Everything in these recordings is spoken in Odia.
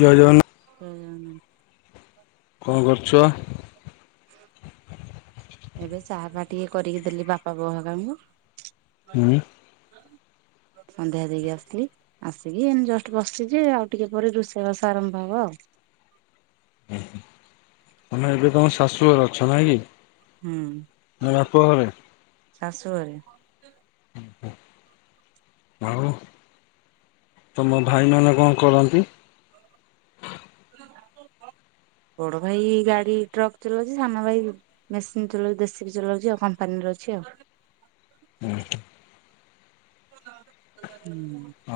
ଜୟ ଜଗନ୍ନାଥ ହୁମ୍ କଣ କରୁଚ? ଏବେ ଚାହା ପା ଟିକେ କରିକି ଦେଲି ବାପା ବୋଉ ହକାଙ୍କୁ। ହୁଁ। ହ ସନ୍ଧ୍ୟା ଦେଇକି ଆସିଲି ଆସିକି ଏ ଜଷ୍ଟ ବସିଛି ଆଉ ଟିକେ ପରେ ରୋଷେଇବାସ ଆରମ୍ଭ ହବ ଆଉ। [unintelligible] ଉହୁଁ ମାନେ ଏବେ ତମେ ଶାଶୁ ଘର ଅଛ ନାଇଁ କି? ହୁଁ। ନା ବାପଘରେ? ଶାଶୁଘରେ। ଭାଉ ତମ ଭାଇମାନେ କଣ କରନ୍ତି? [unintelligible] ବଡ ଭାଇ ଗାଡି ଟ୍ରକ୍ ଚଲାଉଛି। ସାନ ଭାଇ ମେସିନ ଚଉଛି ଯେସିପି ଚଲାଉଛି ଆଉ କମ୍ପାନୀରେ ଅଛି ଆଉ। [unintelligible]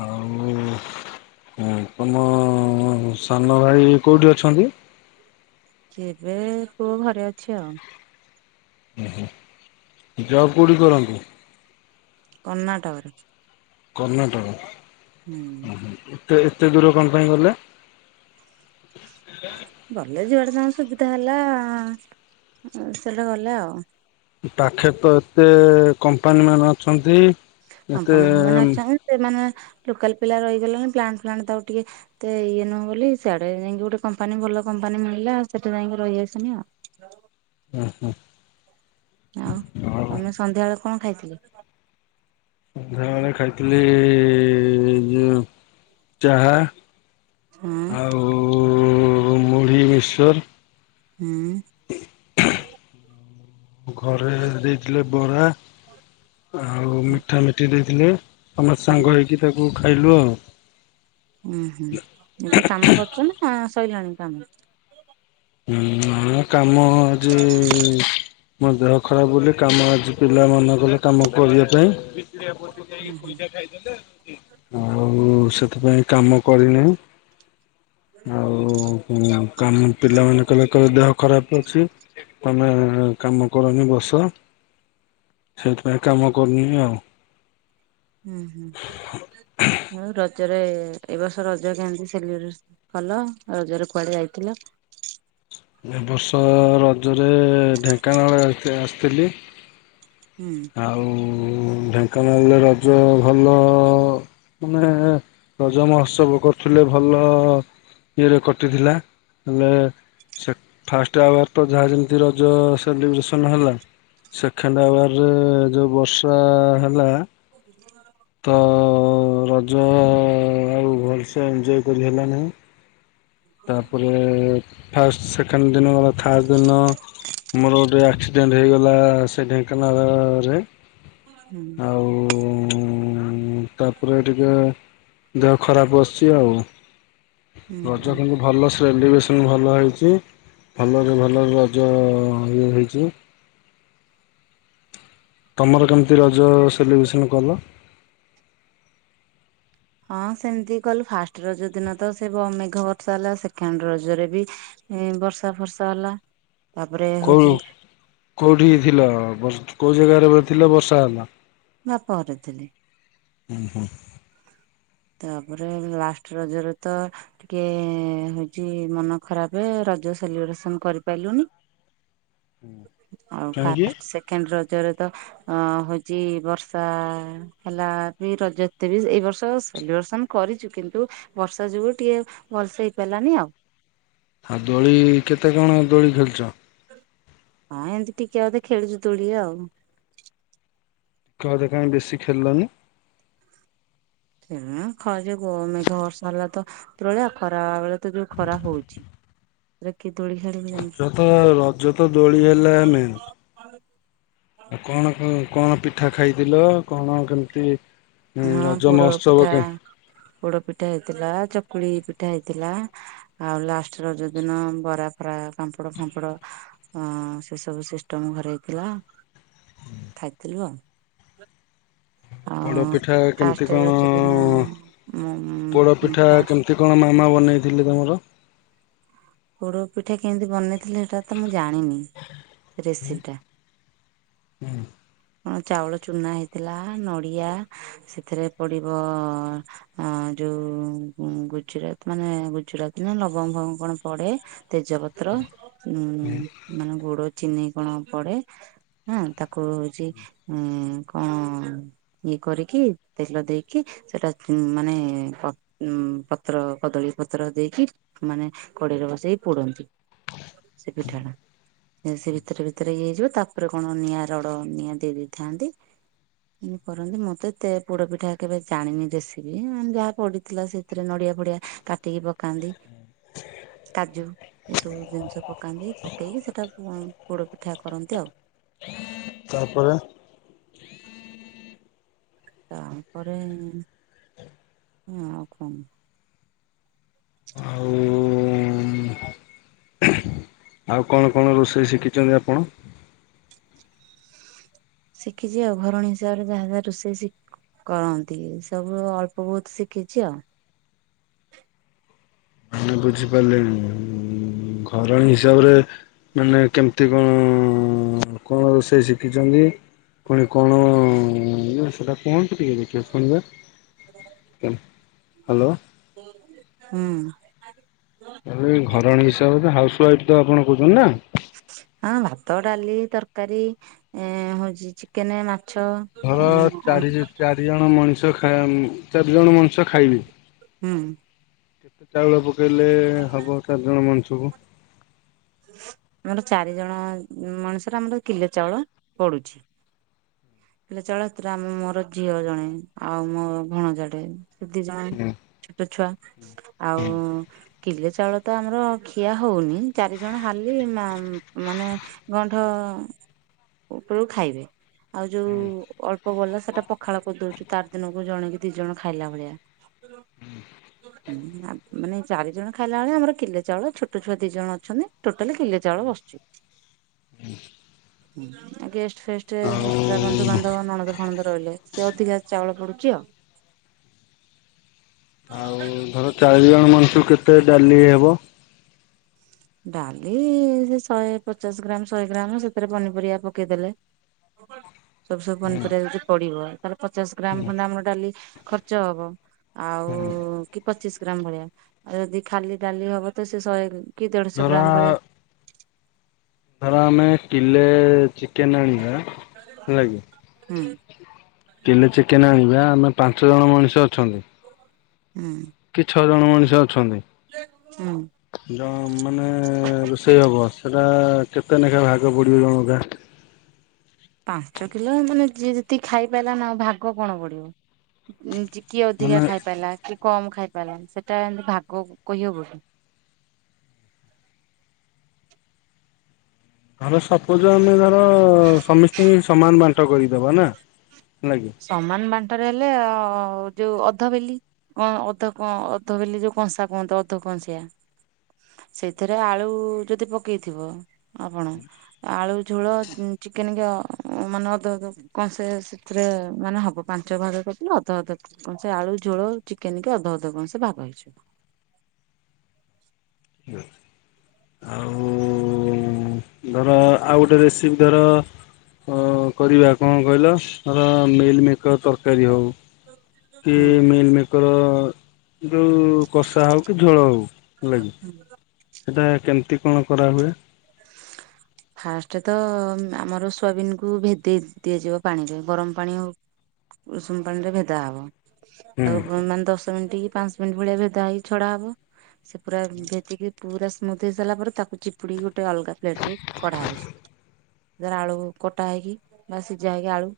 ଆଉ ତମ ସାନ ଭାଇ କୋଉଠି ଅଛନ୍ତି? କେବେ ପୁଅ ଘରେ ଅଛି ଆଉ। ଓହୋ ଯବ୍ କୋଉଠି କରନ୍ତି? କର୍ଣ୍ଣାଟକ ରେ। କର୍ଣ୍ଣାଟକ ଏତେ ଏତେ ଦୂର କଣ ପାଇଁ ଗଲେ? ଗଲେ ଯୁଆଡେ ତାଙ୍କ ସୁବିଧା ହେଲା ସେଟା ଗଲେ ଆଉ। ପାଖେରେ ତ ଏତେ କମ୍ପାନୀ ମାନ ଅଛନ୍ତି। ଏତେ କମ୍ପାନ ଫମ୍ପାନି ଓହୋ ଅଛନ୍ତି ସେମାନେ ଲୋକାଲ ପିଲା ରହିଗଲେଣି ପ୍ଲାନ୍ ଫ୍ଲାନ ତାକୁ ଟିକେ ହେତେ ଇଏ ନୁହଁ ବୋଲି ସିଆଡେ ଯାଇକି ଗୋଟେ କମ୍ପାନୀ ଭଲ କମ୍ପାନୀ ମିଳିଲା ସେଠି ଯାଇକି ରହିଆସିନି ଆଉ। ଓହୋ। ଆଉ ତମେ ସନ୍ଧ୍ୟାବେଳେ କଣ ଖାଇଥିଲେ? ସନ୍ଧ୍ୟା ବେଳେ ଖାଇଥିଲି ଯୋଉ ଚାହା। ହୁଁ। ଉ ମୁଢ଼ି ମିକ୍ସଚର। ହୁଁ। ଘରେ ଦେଇଥିଲେ ବରା ଆଉ ମିଠା ମିଠି ଦେଇଥିଲେ। ସମସ୍ତେ ସାଙ୍ଗ ହୁଁ ହେଇକି ତାକୁ ଖାଇଲୁ ଆଉ। ଉଁ ହୁଁ ଏବେ କାମ କରୁଛ ନା ସଇଲାଣି କାମ? ଉଁ ହୁଁ କାମ ଆଜି। ମୋ ଦେହ ଖରାପ ବୋଲି କାମ ଆଜି ପିଲା ମନା କଲେ କାମ କରିବା ପାଇଁ। ବ ହୁଁ ଯକି ହୁଁ ଖଇଜା ଖାଇଦେଲେ ଆଉ ସେଥିପାଇଁ କାମ କରିନି। ଆଉ ଉଁ କାମ ପିଲାମାନେ କହିଲେ କହିଲେ ଦେହ। ଖରାପ ଅଛି ତମେ କାମ କରନି ବସ। ସେଥିପାଇଁ କାମ କରୁନି ଆଉ। ହୁଁ ହୁଁ ଆଉ ର ରଜରେ ଏ ବର୍ଷ ରଜ କେମିତି ସେଲିବ୍ରେଶନ କଲ ରଜରେ କୁଆଡେ ଯାଇଥିଲ? ଏ ବର୍ଷ ରଜରେ ଢେଙ୍କାନାଳ ଆ-ଆସିଥିଲି। ହୁଁ ଆଉ ଢେଙ୍କାନାଳରେ ରଜ ଭଲ। ମାନେ ରଜ ମହୋତ୍ସବ କରୁଥିଲେ ଭଲ ଇଏରେ କଟିଥିଲା। ହେଲେ ସେ ଫାର୍ଷ୍ଟ ଆୱାର ତ ଯାହା ଯେମିତି ରଜ ସେଲିବ୍ରେସନ ହେଲା। ସେଖେଣ୍ଡବା ରେ ଯୋଉ ବର୍ଷା ହେଲା ତ। ରଜ ଆଉ ଭଲ ସେ ଏଞ୍ଜୋଏ କରି ହେଲାନାହିଁ। ତାପରେ ଫାର୍ଷ୍ଟ ସେକେଣ୍ଡ ଦିନ ଗଲା ଥାର୍ଡ ଦିନ ମୋର ଗୋଟେ ଆକ୍ସିଡେଣ୍ଟ ହେଇଗଲା ସେ ଢେଙ୍କାନାଳ ରେ। ହୁଁ। ଉଁ ତାପରେ ଟିକେ ଦେହ ଖରାପ ବସିଛି ଆଉ। ହୁଁ ହୁଁ ରଜ କିନ୍ତୁ ଭଲ ସ ସେଲିବ୍ରେସନ ଭଲ ହେଇଛି ଭଲରେ ଭଲରେ ରଜ ଇଏ ହେଇଛି। ହଁ ତମର କେମିତି ରଜ ସେଲିବ୍ରେସନ କଲ? ହଁ ସେମିତି କଲୁ ଫାର୍ଷ୍ଟ ରଜ ଦିନ ତ ସେ ବ ମେଘ ବର୍ଷା ହେଲା ସେକେଣ୍ଡ ରଜରେ ବି। ଏ ବର୍ଷା ଫର୍ଷା ହେଲା। ତାପରେ କଉ ହଉଛି କଉଠି ଥିଲ ବର୍ଷ କୋଉ ଜାଗାରେ ବ ଥିଲା ବର୍ଷା ହେଲା? ବାପ ଘରେ ଥିଲି। ଉଁ ହୁଁ। ତାପରେ ଲାଷ୍ଟ ରଜରେ ତ ଟିକେ ହଉଛି ମନ ଖରାପେ ର ରଜ ସେଲିବ୍ରେଶନ କରିପାରିଲୁନି ଆଉ କାହିଁକି? ଫାର୍ଷ୍ଟ ସେକେଣ୍ଡ ର ରଜରେ ତ ଅ ହଉଛି ବର୍ଷା ହେଲା ବି ରଜ ଏତେ ବି ଏଇ ବର୍ଷ। ସେଲିବ୍ରେସନ କରିଛୁ କିନ୍ତୁ ବର୍ଷା ଯୋଗୁ ଟିକେ ଭଲସେ ହେଇପାରିଲାନି ଆଉ। ଆଉ ଦୋଳି କେତେ କଣ ଦୋଳି ଖେଳିଛ? ହଁ ଏମିତି ଟିକେ ଅଧେ ଖେଳିଛୁ ଦୋଳି ଆଉ। ଟିକେ ଅଧେ କାଇଁ ବେଶୀ ଖେଳିଲନି। ଖେଳିଲୁନି ଖ ଯଉ ଗ ମେଘ ବର୍ଷା ହେଲା ତ ଉପରଓଳିଆ ଖରା ବେଳେ ତ ଯୋଉ ଖରା ହଉଛି। ରେଖେ ରଜ ତ ରଜ ତ ଦୋଳି ହେଲା ମେନ। ଆଉ କଣ କଣ ପିଠା ଖାଇଥିଲ। କଣ କେମିତି ହଁ ରଜ ପୋଡ ମହୋତ୍ସବ ପିଠା କେ ପୋଡ ପିଠା ହେଇଥିଲା। ଚ କକୁଳି ପିଠା ହେଇଥିଲା। ଆଉ ଲାଷ୍ଟ ରଜ ଦିନ ବରା ଫରା ପାମ୍ପଡ ଫାମ୍ପଡ ହଁ ସେ ସବୁ ସିଷ୍ଟମ ଘରେ ହେଇଥିଲା। ଖାଇଥିଲୁ ଆଉ। ବଡ ପେଟ ଆଉ ପିଠା ଫାଷ୍ଟ କେମତି କଣ ରଜ ଦିନ ମୁଁ ପୋଡ ପିଠା ଫାଷ୍ଟ କେମିତି କଣ ମାମା ବନେଇଥିଲେ ତମର। [inaudible] ପୋଡ ପିଠା କେମିତି ବନେଇଥିଲେ ହେଟା ତ ମୁଁ ଜାଣିନି ସେ ରେସିପି ଟା। କଣ ଚାଉଳ ଚୁନା ହେଇଥିଲା। ନଡିଆ ସେଥିରେ ପଡିବ ଅଁ ଯୋଉ ଗୁଜୁରଟ ମାନେ ଗୁଜୁରାଟ ନା ନବମ ଫବଙ୍ଗ କଣ ପଡେ ତେଜପତ୍ର ଉଁ ମାନେ ଗୋଡ ଚିନି କଣ ପଡେ। ହଁ ତାକୁ ହଉଛି ଉ କଣ କରିକି ତେଲ ଦେଇକି ସେଟା ମାନେ ପ ପତ୍ର କଦଳୀ ପତ୍ର ପତ୍ର ଦେଇକି ମାନେ କଡେଇରେ ବସେଇକି ପୋଡନ୍ତି ସେ ପିଠା ଟା। ସେ ଭିତରେ ଭିତରେ ଇଏ ହେଇଯିବ। ତାପରେ କଣ ନିଆଁ ରଡ ନିଆଁ ଦେଇ ଦେଇଥାନ୍ତି। କରନ୍ତି ମୁଁ ତ ଏତେ ପୋଡ ପିଠା କେବେ ଜାଣିନି ରେସିପି। ଯାହା ପଡିଥିଲା ସେଥିରେ ନଡିଆ ପଡିଆ ପଡିଆ କାଟିକି ପକାନ୍ତି। କାଜୁ ଏସବୁ ଜିନିଷ ପକାନ୍ତି। ପକେଇକି ସେଟା ପୋଡ ପିଠା କରନ୍ତି ଆଉ। ତାପରେ। ତାପରେ ଆଉ କଣ। ଆଉ ଆଉ କଣ କଣ ରୋଷେଇ ଶିଖିଛନ୍ତି ଆପଣ। ଶିଖିଛି ଆଉ ଘରଣୀ ହିସାବରେ ଯାହା ଯାହା ରୋଷେଇ ଶିଖୁ କରନ୍ତି ସବୁ ଅଳ୍ପ ବହୁତ ଶିଖିଛି ଆଉ। ମ ବୁଝିପାରିଲେନି। ଘରଣୀ ହିସାବରେ ମାନେ କେମିତି କଣ? [inaudible] କଣ ରୋଷେଇ ଶିଖିଛନ୍ତି। ପୁଣି କଣ ଇଏ ସେଟା କୁହନ୍ତୁ ଟିକେ ଦେଖିବା ଶୁଣିବା। ହ୍ୟାଲୋ ହୁଁ। ଏ ଘରଣୀ ହିସାବରେ ହାଉସ୍ ୱାଇଫ୍ ତ ଆପଣ କହୁଛନ୍ତି ନା। ହଁ ଭାତ ଡାଲି ତରକାରୀ ହଉଛି ଚିକେନେ ମା ଘର ଚାରି ଚାରି ଜଣ ମଣିଷ ଖାଁ ଚାରି ଜଣ ମଣିଷ ଖାଇବି। ହୁଁ। କେତେ ଚାଉଳ ପକେଇଲେ ହବ ଚାରିଜଣ ମଣିଷକୁ। ଆ ଚାରି ଜଣ ମଣିଷରେ ଆମର କିଲେ ଚାଉଳ ପଡୁଛି। ହେଲେ ଚାଉଳ ସେଥିରେ ଆମେ ମୋର ଝିଅ ଜଣେ ଆଉ ମୋ ଭଣଜା ଟେ। ସିଧି ଜ ଛୋଟ ଛୁଆ ଆଉ। କିଲେ ଚାଉଳ ତ ଆମର ଖିଆ ହଉନି। ଚାରି ଜଣ ହାର୍ଲି ମାନେ ଗଣ୍ଠ ଉପରକୁ ଖାଇବେ। ଆଉ ଯୋଉ ଅଳ୍ପ ଗଲା ସେଟା ପଖାଳ କରିଦଉଛୁ ତାର ଦିନକୁ ଜଣେ କିି ଦି ଜଣ ଖାଇଲା ଭଳିଆ। ମାନେ ଚାରି ଜଣ ଖାଇଲା ବେଳେ ଆମର କିଲା ଚାଉଳ ଛୋଟ ଛୁଆ ଦି ଜଣ ଅ ଛନ୍ତି ଟୋଟାଲି ବିଲେ ଚାଉଳ ବସୁଛି। ଗେଷ୍ଟ ଫେଷ୍ଟ ଆଉ ଏକ୍ସଟ୍ରା ବନ୍ଧୁବାନ୍ଧବ ନଣଦ ଫଣଦ ରହିଲେ ସେ ଅଧିକା ଚାଉଳ ପଡୁଛି ଆଉ। [inaudible] ଆଉ ଧର ଚାରି ଜଣ ମଣିଷ କୁ କେତେ ଡାଲି ହେବ। ଡାଲି ସେ ଶହେ ପଚାଶ ଗ୍ରାମ୍ ଶହେ ଗ୍ରାମ୍ ସେଥିରେ ପନିପରିବା ପକେଇଦେଲେ। [unintelligible] ସବୁ ସବୁ ପନିପରିବା ଯଦି ପଡିବ, ତାହଲେ ପଚାଶ ଗ୍ରାମ ଖଣ୍ଡେ ଆମର ଡାଲି ଖର୍ଚ୍ଚ ହବ ଆଉ କି ପଚିଶ ଗ୍ରାମ ଭଳିଆ ଆଉ ଯଦି ଖାଲି ଡାଲି ହବ ତ ସେ ଶହେ କି ଦେଢ଼ଶହ ଧର ଗ୍ରାମ ଭଳିଆ। ଧର ଆମେ କିଲେ ଚିକେନ ଆଣିବା ହେଲାକି, ହୁଁ କିଲେ ଚିକେନ ଆଣିବା। ଆମେ ପାଞ୍ଚ ଜଣ ମଣିଷ ଅଛନ୍ତି ହୁଁ। କି ଛଅ ଜଣ ମଣିଷ। ଅଛନ୍ତି, ହୁଁ ମାନେ ରୋଷେଇ ହବ ସେଟା କେତେ ଲେଖା ଭାଗ ପଡିବ ଜଣକା? ପାଞ୍ଚ କିଲୋ ମାନେ, ଯିଏ ଯେତିକି ଖାଇ ପାରିଲ ନା ଭାଗ କଣ ପଡିବ। ଚି କିଏ ମାନେ ଅଧିକା ଖାଇ ପାରିଲା। କମ ଖାଇ ପାରିଲାଣି, ସେଟା ଏମତି ଭାଗ କହିହେବକି? ଧର ସପୋଜ ଆମେ ଧର ସମସ୍ତଙ୍କୁ ସମାନ ବାଣ୍ଟ କରିଦବା ନା? ହେଲା କି ସମାନ ବାଣ୍ଟରେ ହେଲେ ଆ ଯୋଉ ଅଧ ବେଲି କଣ ଅଧ, କଣ ଅଧ ବେଲି ଯୋଉ କଂସା କୁହନ୍ତି, ଅଧ କଂସିିଆ। ସେଇଥିରେ ଆଳୁ ଯଦି ପକେଇଥିବ, ଆପଣ, ଆଳୁ ଝୋଳ ଚିକେନ ମାନେ ଅଧ ଅଧ କଂସେ ଏ ମାନେ ହବ ପାଞ୍ଚ ଭାଗ କରିଦେଲେ, ଅଧ ଅଧ କଂସେ ସେ ଆଳୁ ଝୋଳ ଚିକେନ କି ଅଧ ଅଧ କଂସେ ସେ ଭାଗ [unintelligible] ଆଉ ଧର ଆଉ ଗୋଟେ ରେସିିପ୍ ଧର ଅ କରିବା କଣ କହିଲ ଧର ମିଲମିକର ତରକାରୀ ହଉ କି ହୁଁ ମିଲମେକର ଯୋଉ କଷା ହଉ କି ଝୋଳ ହଉ, ହେଲାକି? ସେଟା କେମିତି କଣ କରାହୁଏ? ଫାଷ୍ଟ ତ ଆମର ସୋୟାବିିନକୁୁ ଭେଦେଇ ଦିଆଯିବ, ପାଣିରେ ଗରମ ପାଣି ହଉ ଉଷୁମ ପାଣି ରେ ଭେଦା ହବ, ହୁଁ ତାକୁ ମାନେ ଦଶ ମିନିଟ ପାଞ୍ଚ ମିନିଟ, ଭଳିଆ ଭେଦା ହେଇ ଛଡା ହବ। ସେ ପୁରା ଭେଦିକି ପୁରା ସ୍ମୁଥ ହେଇ ସାରିଲା ପରେ, ତାକୁ ଚିପୁଡ ଗୋଟେ ଅଲଗା ପ୍ଲେଟ କୁ କଢା ହଉଛି, ଧର ଆଳୁ କଟା ହେଇକି ବା ସିଝା ହେଇକି ଆଳୁ।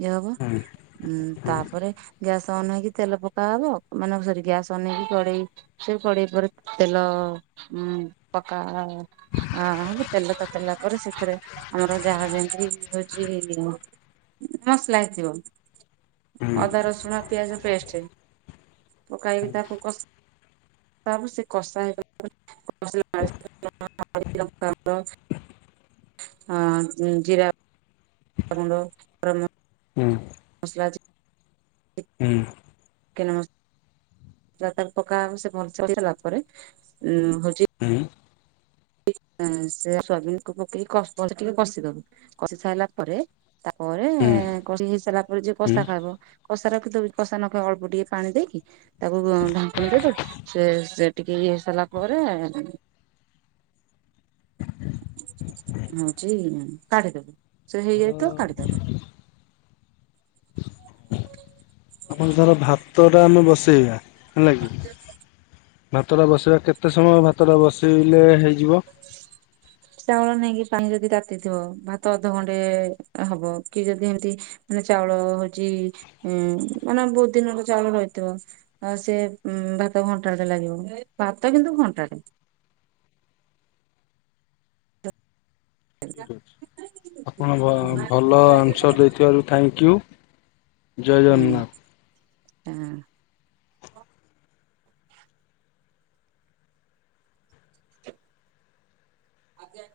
ଇଏ ହବ, ହୁଁ ଉଁ ତାପରେ ଗ୍ୟାସ୍ ଅନ୍ ହେଇକି ତେଲ ପକା ହବ, ମାନେ ସରି ଗ୍ୟାସ୍ ଅନ୍ ହେଇକି କଡେଇ, ସେ କଡେଇ ପରେ ତେଲ ହଁ ପକା [inaudible] ତେଲ ତତଲା ପରେ ସେଥିରେ, ଆମର ଯାହା ଯେମିତି ହଉଛି ମସଲା ହେଇଥିବ ହୁଁ ଅଦା, ରସୁଣ, ପିଆଜ ପେଷ୍ଟ ପକାଇକି ତାକୁ ତାପରେ ସେ କଷା ହେଇଗ [inaudible] [inaudible] ହଁ ଜିରା। [unintelligible] ହୁଁ ରାଜ [unintelligible] ହୁଁ। କେ ନ [unintelligible] ତାକୁ ପକା ହବ ସେ ମ [inaudible] ସାରିଲା ପରେ ଉଁ ହଉଛି ହୁଁ ସେ ସୋୟାବିନକୁ ପକେଇି ଟିକେ କଷିଦବୁ, କଷି ସାରିଲା ପରେ ତାପରେ ହୁଁ କଷି ହେଇ ସାରିଲା ପରେ, ଯିଏ ହୁଁ। କଷା ଖାଇବ କଷା ରଖିଦବି, କଷା ନଖାଇବ ଅଳ୍ପ ଟିକେ ପାଣି ଦେଇକି ତାକୁ ଢାଙ୍କୁଣି ଦେଇଦବୁ, ସେ ସେ ଟିକେ ପ [unintelligible] ସାରିଲା ପରେ ହଉଛି କାଢ଼ିଦବୁ, ସେ ହେଇଯାଇଥିବ ଧର କାଢ଼ିଦବୁ। [unintelligible] ଆମର ଧର ଭାତ ଟା ଆମେ ବସେଇବା ହେଲାକି ଭାତଟା ବସେଇବା କେତେ ଏତେ ସମୟ ଭାତଟା ବସାଇଲେ ହେଇଯିବ। [inaudible] ଚାଉଳ ନେଇକି ପାଣି ଯଦି ରାତିଥିବ ଭାତ ଅଧଘଣ୍ଟେ ହବ କି ଯଦି ଏମିତି ମାନେ ଚାଉଳ ହୋଉଚି ମାନେ ବୋହୁତ ଦିନର ଚାଉଳ ରହିଥିବ ଆଉ ସେ। ଭାତ ଘଣ୍ଟାଟେ ଲାଗିବ ଭାତ କିନ୍ତୁ ଘଣ୍ଟାଟେ। ଆଜ୍ଞା। ଆପଣ ଭଲ ଭଲ ଆନ୍ସର ଦେଇଥିବାରୁ ଥ୍ୟାଙ୍କୟୁ। ଜୟ ଜଗନ୍ନାଥ। ହଁ। ଆଜ୍ଞା।